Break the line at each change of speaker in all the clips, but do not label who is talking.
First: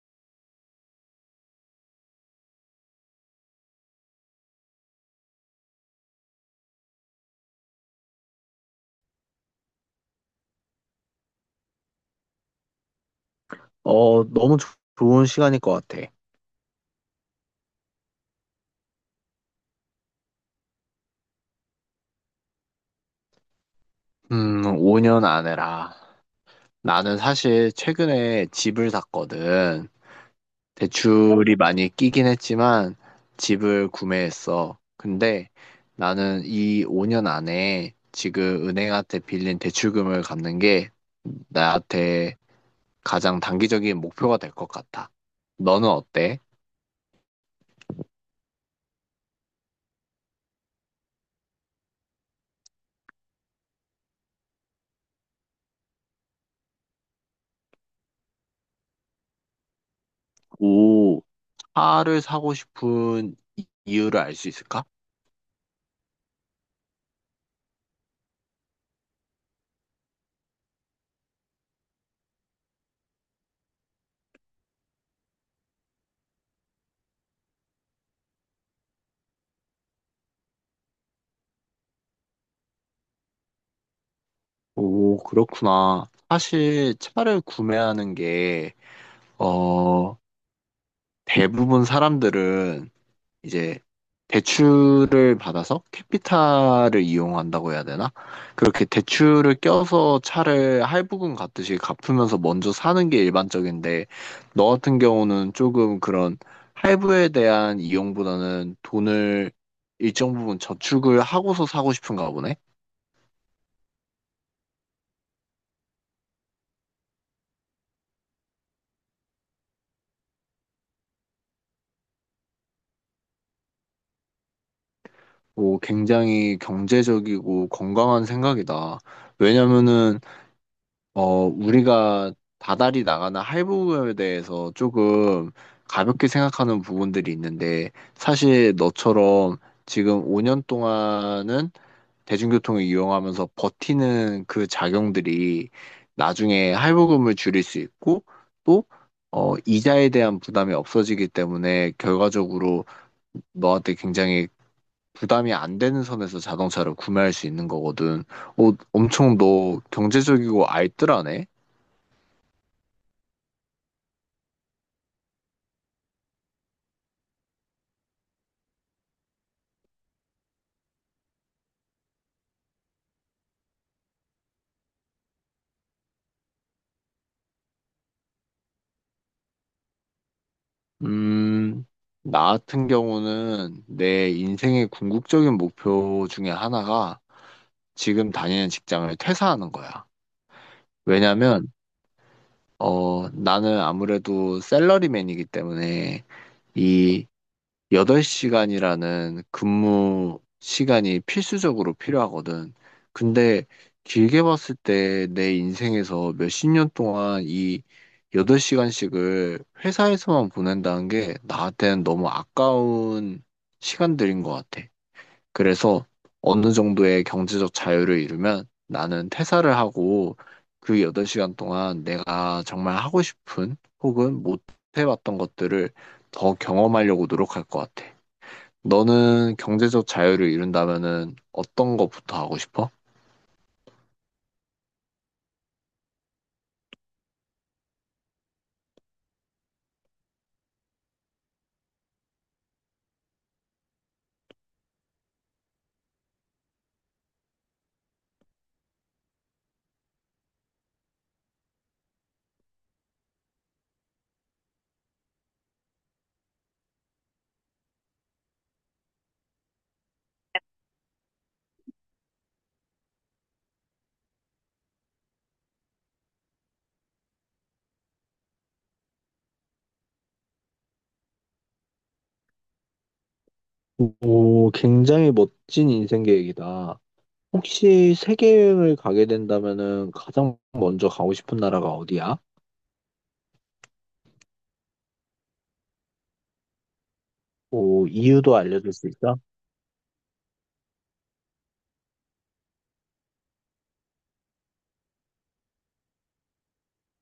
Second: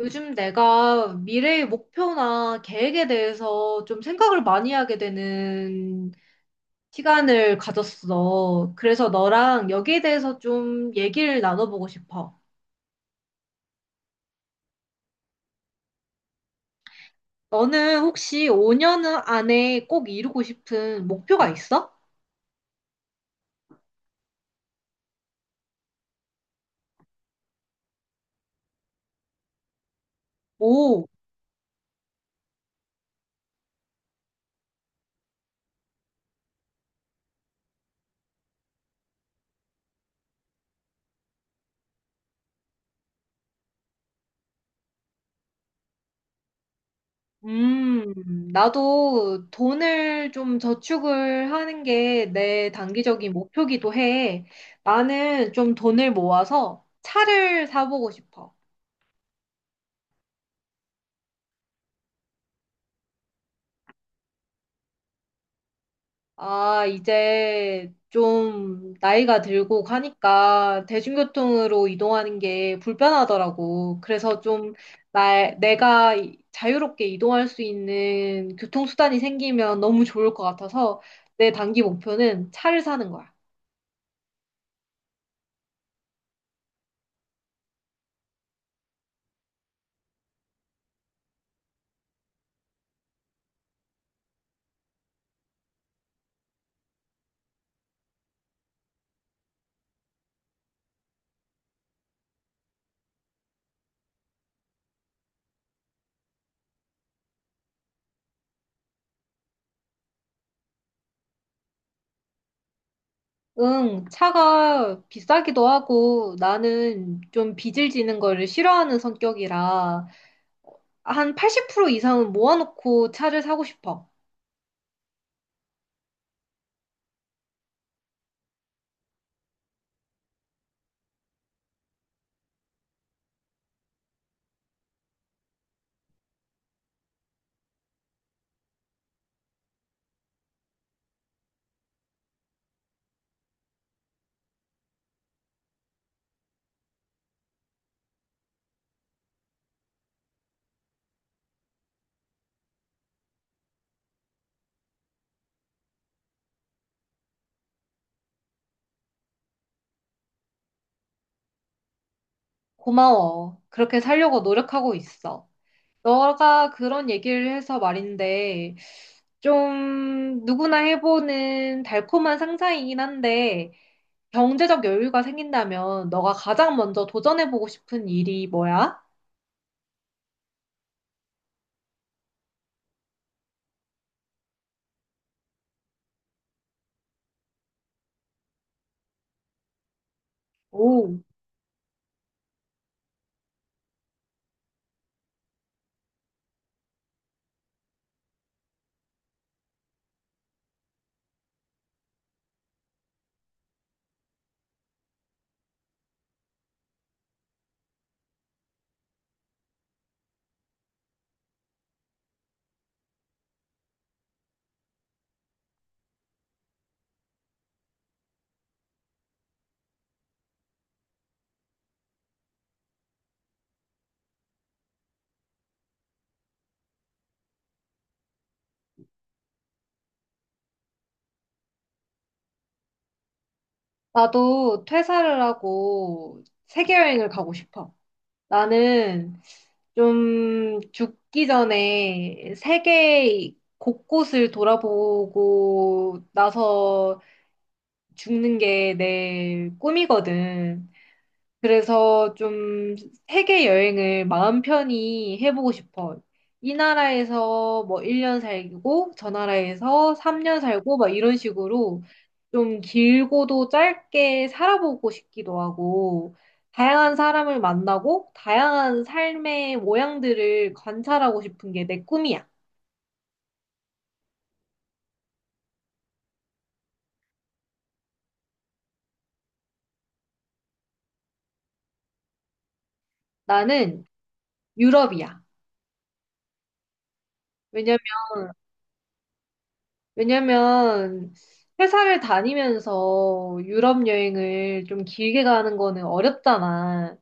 요즘 내가 미래의 목표나 계획에 대해서 좀 생각을 많이 하게 되는 시간을 가졌어. 그래서 너랑 여기에 대해서 좀 얘기를 나눠보고 싶어.
너무 좋은 시간일 것 같아.
너는 혹시 5년 안에 꼭 이루고 싶은 목표가 있어?
5년 안에라. 나는 사실 최근에 집을 샀거든.
오.
대출이 많이 끼긴 했지만 집을 구매했어. 근데 나는 이 5년 안에 지금 은행한테 빌린 대출금을 갚는 게 나한테 가장 단기적인 목표가 될 것 같아. 너는 어때?
나도 돈을 좀 저축을 하는 게 내 단기적인 목표기도 해. 나는 좀 돈을 모아서 차를 사보고 싶어.
오, 차를 사고 싶은 이유를 알 수 있을까?
아, 이제 좀 나이가 들고 가니까 대중교통으로 이동하는 게 불편하더라고. 그래서 좀 내가 자유롭게 이동할 수 있는 교통수단이 생기면 너무 좋을 것 같아서 내 단기 목표는 차를 사는 거야.
오, 그렇구나. 사실 차를 구매하는 게, 어, 대부분 사람들은 이제 대출을 받아서 캐피탈을 이용한다고 해야 되나? 그렇게 대출을 껴서 차를 할부금 갚듯이 갚으면서 먼저 사는 게 일반적인데, 너 같은 경우는 조금 그런 할부에 대한 이용보다는 돈을 일정 부분 저축을 하고서 사고 싶은가 보네.
응, 차가 비싸기도 하고 나는 좀 빚을 지는 거를 싫어하는 성격이라 한 80% 이상은 모아놓고 차를 사고 싶어.
오, 굉장히 경제적이고 건강한 생각이다. 왜냐면은, 우리가 다달이 나가는 할부에 대해서 조금 가볍게 생각하는 부분들이 있는데, 사실 너처럼 지금 5년 동안은 대중교통을 이용하면서 버티는 그 작용들이 나중에 할부금을 줄일 수 있고 또 이자에 대한 부담이 없어지기 때문에 결과적으로 너한테 굉장히 부담이 안 되는 선에서 자동차를 구매할 수 있는 거거든. 엄청 너 경제적이고 알뜰하네?
고마워. 그렇게 살려고 노력하고 있어. 너가 그런 얘기를 해서 말인데, 좀 누구나 해보는 달콤한 상상이긴 한데, 경제적 여유가 생긴다면 너가 가장 먼저 도전해보고 싶은 일이 뭐야?
음, 나 같은 경우는 내 인생의 궁극적인 목표 중에 하나가 지금 다니는 직장을 퇴사하는 거야.
오.
왜냐면, 나는 아무래도 샐러리맨이기 때문에 이 8시간이라는 근무 시간이 필수적으로 필요하거든. 근데 길게 봤을 때 내 인생에서 몇 십 년 동안 이 8시간씩을 회사에서만 보낸다는 게 나한테는 너무 아까운 시간들인 것 같아. 그래서 어느 정도의 경제적 자유를 이루면 나는 퇴사를 하고 그 8시간 동안 내가 정말 하고 싶은 혹은 못 해봤던 것들을 더 경험하려고 노력할 것 같아. 너는 경제적 자유를 이룬다면은 어떤 것부터 하고 싶어?
나도 퇴사를 하고 세계여행을 가고 싶어. 나는 좀 죽기 전에 세계 곳곳을 돌아보고 나서 죽는 게 내 꿈이거든. 그래서 좀 세계 여행을 마음 편히 해보고 싶어. 이 나라에서 뭐 1년 살고, 저 나라에서 3년 살고, 막 이런 식으로 좀 길고도 짧게 살아보고 싶기도 하고, 다양한 사람을 만나고, 다양한 삶의 모양들을 관찰하고 싶은 게 내 꿈이야.
오, 굉장히 멋진 인생 계획이다. 혹시 세계 여행을 가게 된다면은 가장 먼저 가고 싶은 나라가 어디야?
나는 유럽이야. 왜냐면,
오, 이유도 알려줄 수 있어?
왜냐면 회사를 다니면서 유럽 여행을 좀 길게 가는 거는 어렵잖아.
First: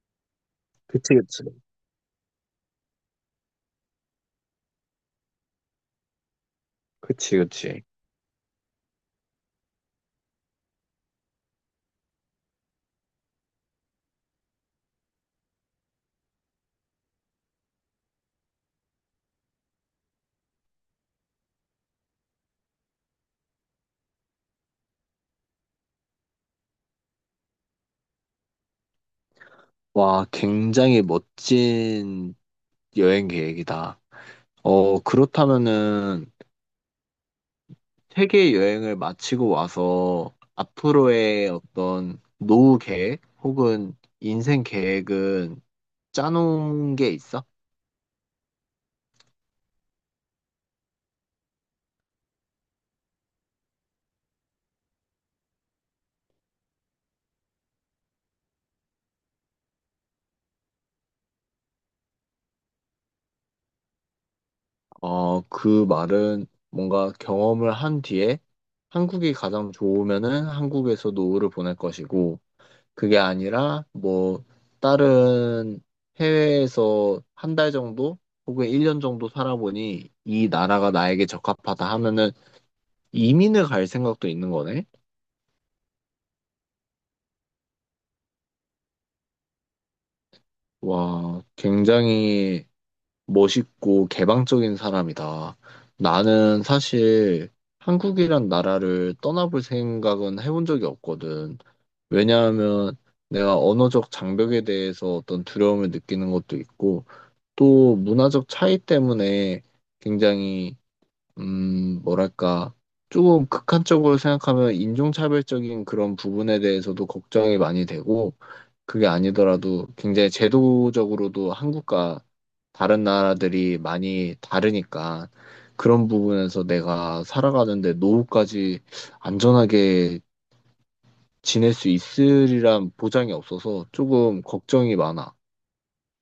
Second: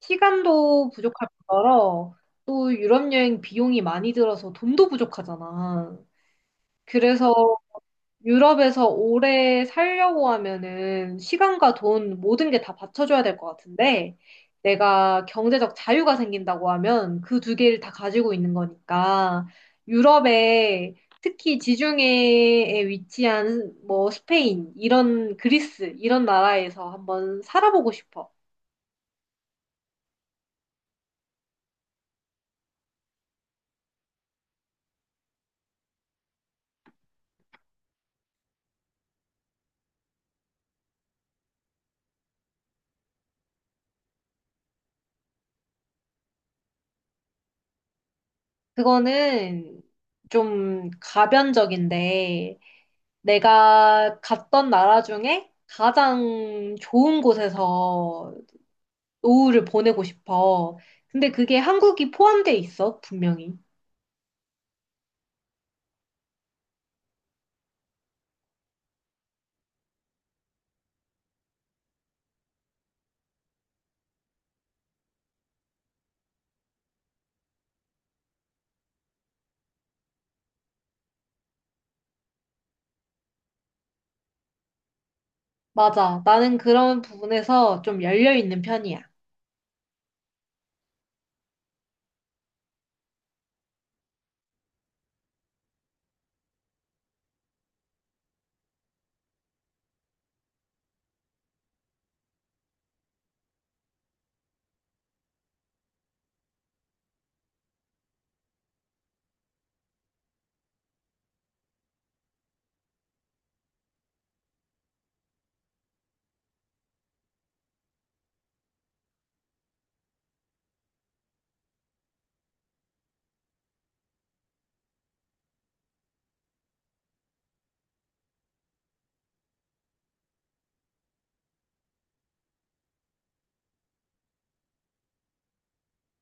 시간도
그치,
부족할
그치.
뿐더러 또 유럽 여행 비용이 많이 들어서 돈도 부족하잖아. 그래서
그치, 그치.
유럽에서 오래 살려고 하면은 시간과 돈 모든 게 다 받쳐줘야 될 것 같은데 내가 경제적 자유가 생긴다고 하면 그 두 개를 다 가지고 있는 거니까 유럽에 특히 지중해에 위치한 뭐 스페인, 이런 그리스, 이런 나라에서 한번 살아보고 싶어.
와, 굉장히 멋진 여행 계획이다. 그렇다면은 세계 여행을 마치고 와서 앞으로의 어떤 노후 계획 혹은 인생 계획은 짜놓은 게 있어?
그거는 좀 가변적인데 내가 갔던 나라 중에 가장 좋은 곳에서 노후를 보내고 싶어. 근데 그게 한국이 포함돼 있어, 분명히.
그 말은 뭔가 경험을 한 뒤에 한국이 가장 좋으면은 한국에서 노후를 보낼 것이고, 그게 아니라 뭐 다른 해외에서 한 달 정도 혹은 1년 정도 살아보니 이 나라가 나에게 적합하다 하면은 이민을 갈 생각도 있는 거네?
맞아. 나는 그런 부분에서 좀 열려 있는 편이야.
와, 굉장히 멋있고 개방적인 사람이다. 나는 사실 한국이란 나라를 떠나볼 생각은 해본 적이 없거든. 왜냐하면 내가 언어적 장벽에 대해서 어떤 두려움을 느끼는 것도 있고, 또 문화적 차이 때문에 굉장히, 뭐랄까, 조금 극한적으로 생각하면 인종차별적인 그런 부분에 대해서도 걱정이 많이 되고, 그게 아니더라도 굉장히 제도적으로도 한국과 다른 나라들이 많이 다르니까 그런 부분에서 내가 살아가는데 노후까지 안전하게 지낼 수 있으리란 보장이 없어서 조금 걱정이 많아.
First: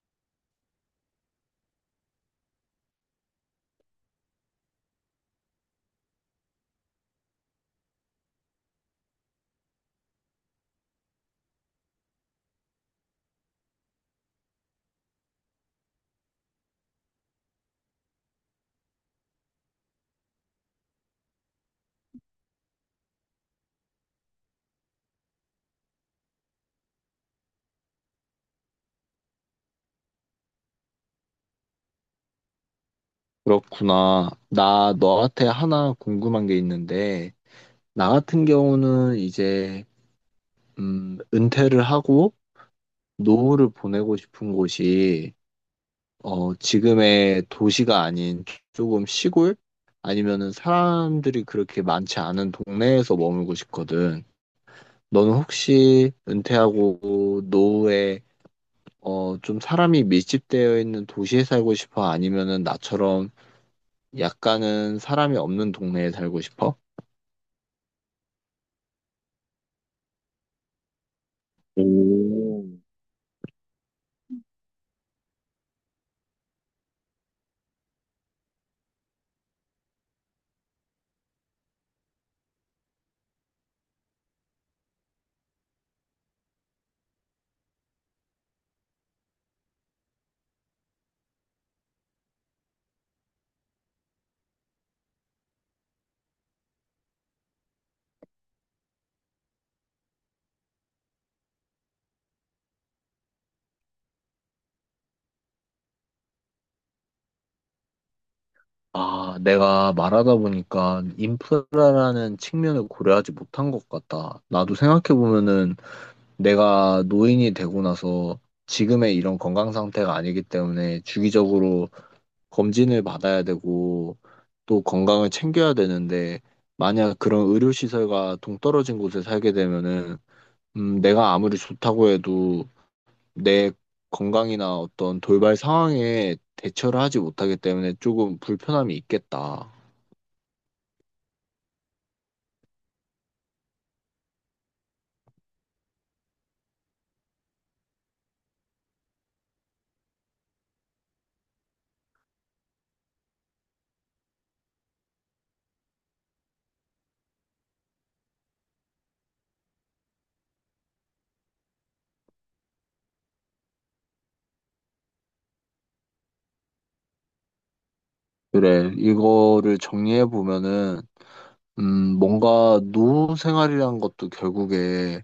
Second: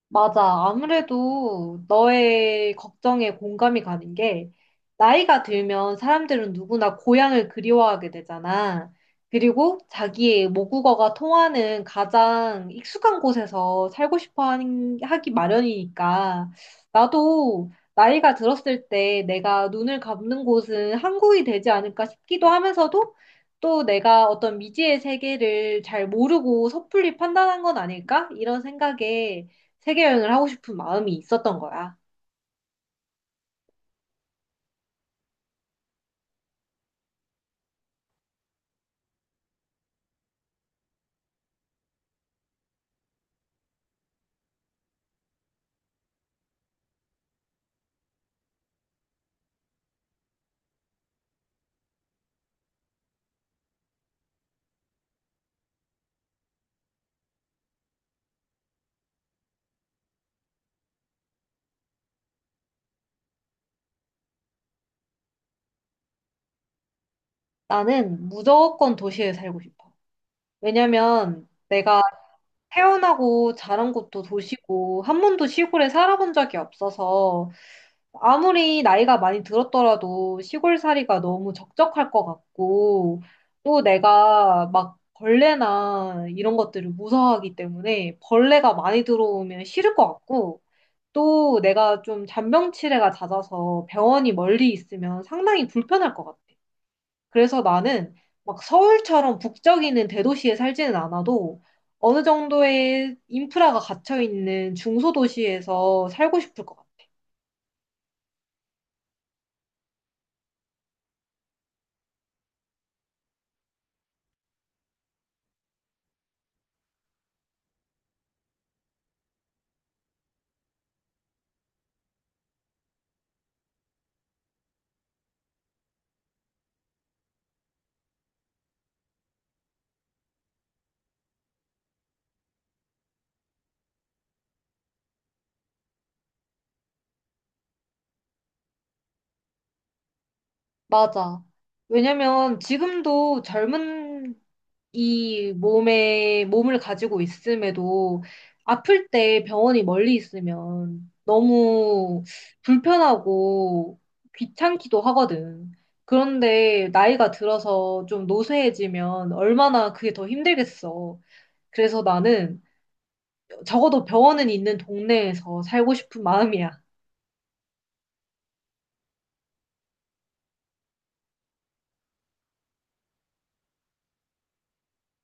맞아. 아무래도 너의 걱정에 공감이 가는 게 나이가 들면 사람들은 누구나 고향을 그리워하게 되잖아. 그리고 자기의 모국어가 통하는 가장 익숙한 곳에서 살고 싶어 하기 마련이니까 나도 나이가 들었을 때 내가 눈을 감는 곳은 한국이 되지 않을까 싶기도 하면서도 또 내가 어떤 미지의 세계를 잘 모르고 섣불리 판단한 건 아닐까? 이런 생각에 세계 여행을 하고 싶은 마음이 있었던 거야.
그렇구나. 나 너한테 하나 궁금한 게 있는데, 나 같은 경우는 이제, 은퇴를 하고 노후를 보내고 싶은 곳이 지금의 도시가 아닌 조금 시골? 아니면은 사람들이 그렇게 많지 않은 동네에서 머물고 싶거든. 너는 혹시 은퇴하고 노후에 좀 사람이 밀집되어 있는 도시에 살고 싶어? 아니면은 나처럼 약간은 사람이 없는 동네에 살고 싶어?
나는 무조건 도시에 살고 싶어. 왜냐면 내가
오.
태어나고 자란 곳도 도시고 한 번도 시골에 살아본 적이 없어서 아무리 나이가 많이 들었더라도 시골살이가 너무 적적할 것 같고 또 내가 막 벌레나 이런 것들을 무서워하기 때문에 벌레가 많이 들어오면 싫을 것 같고 또 내가 좀 잔병치레가 잦아서 병원이 멀리 있으면 상당히 불편할 것 같아. 그래서 나는 막 서울처럼 북적이는 대도시에 살지는 않아도 어느 정도의 인프라가 갇혀 있는 중소도시에서 살고 싶을 것 같아.
아, 내가 말하다 보니까 인프라라는 측면을 고려하지 못한 것 같다. 나도 생각해보면은 내가 노인이 되고 나서 지금의 이런 건강 상태가 아니기 때문에 주기적으로 검진을 받아야 되고 또 건강을 챙겨야 되는데 만약 그런 의료시설과 동떨어진 곳에 살게 되면은 내가 아무리 좋다고 해도 내 건강이나 어떤 돌발 상황에 대처를 하지 못하기 때문에 조금 불편함이 있겠다.
맞아. 왜냐면 지금도 젊은 이 몸을 가지고 있음에도 아플 때 병원이 멀리 있으면 너무 불편하고 귀찮기도 하거든. 그런데 나이가 들어서 좀 노쇠해지면 얼마나 그게 더 힘들겠어. 그래서 나는 적어도 병원은 있는 동네에서 살고 싶은 마음이야.
그래, 이거를 정리해 보면은 뭔가 노후 생활이란 것도 결국에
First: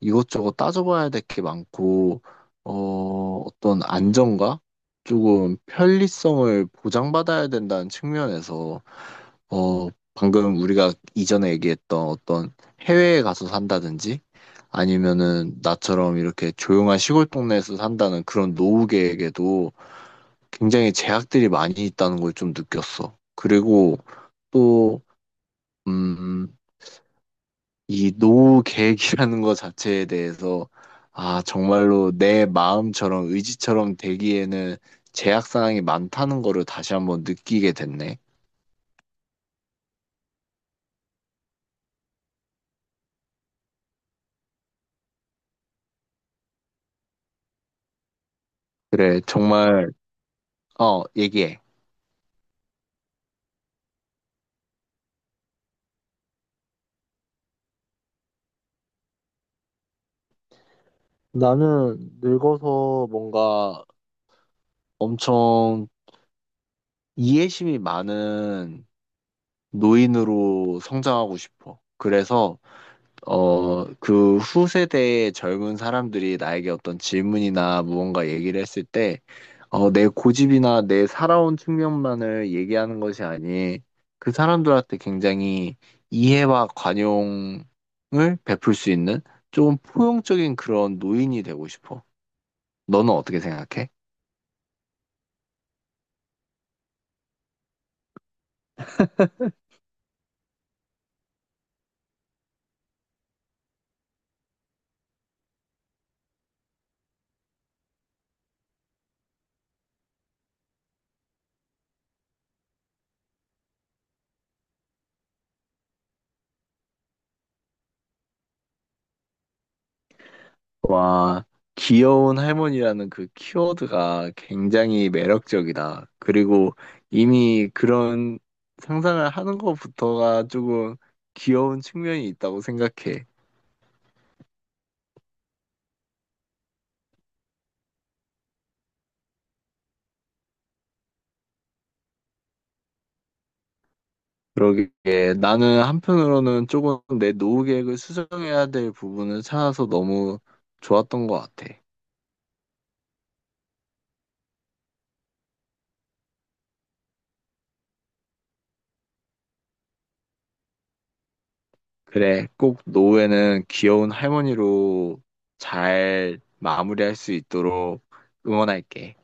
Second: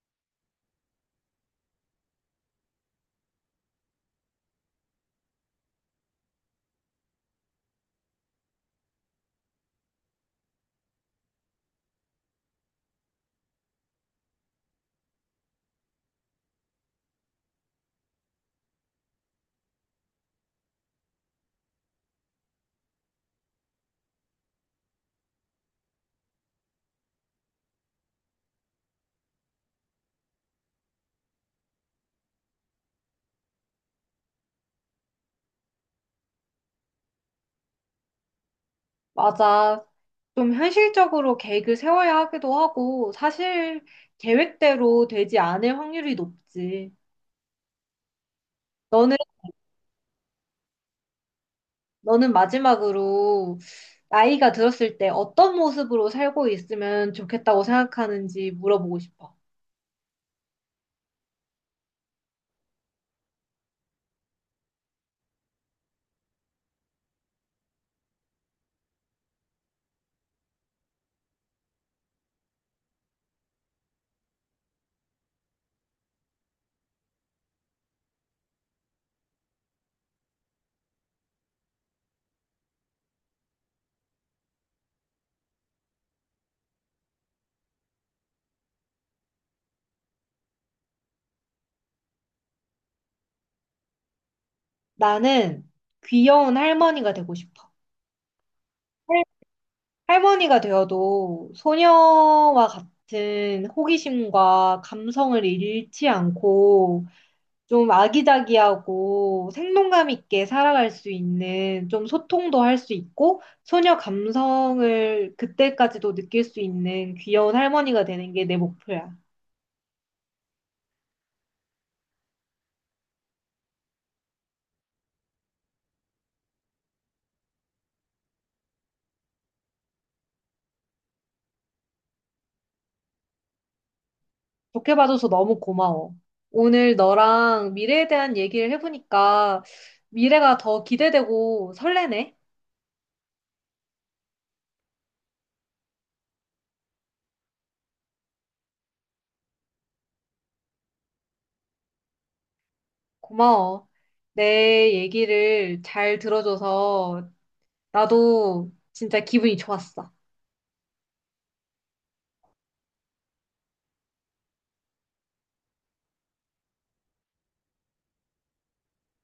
이것저것 따져봐야 될 게 많고, 어떤 안정과 조금 편리성을 보장받아야 된다는 측면에서, 어, 방금 우리가 이전에 얘기했던 어떤 해외에 가서 산다든지, 아니면은 나처럼 이렇게 조용한 시골 동네에서 산다는 그런 노후계에게도 굉장히 제약들이 많이 있다는 걸 좀 느꼈어. 그리고 또, 음, 이 노후 계획이라는 것 자체에 대해서 아, 정말로 내 마음처럼 의지처럼 되기에는 제약 사항이 많다는 거를 다시 한번 느끼게 됐네.
맞아. 좀 현실적으로 계획을 세워야 하기도 하고, 사실 계획대로 되지 않을 확률이 높지. 너는
그래, 정말 얘기해.
너는 마지막으로 나이가 들었을 때 어떤 모습으로 살고 있으면 좋겠다고 생각하는지 물어보고 싶어.
나는 늙어서 뭔가 엄청 이해심이 많은 노인으로 성장하고 싶어. 그래서 그 후세대의 젊은 사람들이 나에게 어떤 질문이나 무언가 얘기를 했을 때 내 고집이나 내 살아온 측면만을 얘기하는 것이 아닌 그 사람들한테 굉장히 이해와 관용을 베풀 수 있는 조금 포용적인 그런 노인이 되고 싶어. 너는 어떻게 생각해?
나는 귀여운 할머니가 되고 싶어. 할- 할머니가 되어도 소녀와 같은 호기심과 감성을 잃지 않고 좀 아기자기하고 생동감 있게 살아갈 수 있는 좀 소통도 할 수 있고 소녀 감성을 그때까지도 느낄 수 있는 귀여운 할머니가 되는 게 내 목표야.
와, 귀여운 할머니라는 그 키워드가 굉장히 매력적이다. 그리고 이미 그런 상상을 하는 것부터가 조금 귀여운 측면이 있다고 생각해.
좋게 봐줘서 너무 고마워. 오늘 너랑 미래에 대한 얘기를 해보니까 미래가 더 기대되고 설레네.
그러게 나는 한편으로는 조금 내 노후 계획을 수정해야 될 부분을 찾아서 너무 좋았던 것 같아.
고마워. 내 얘기를 잘 들어줘서 나도 진짜 기분이 좋았어.
그래, 꼭 노후에는 귀여운 할머니로 잘 마무리할 수 있도록 응원할게.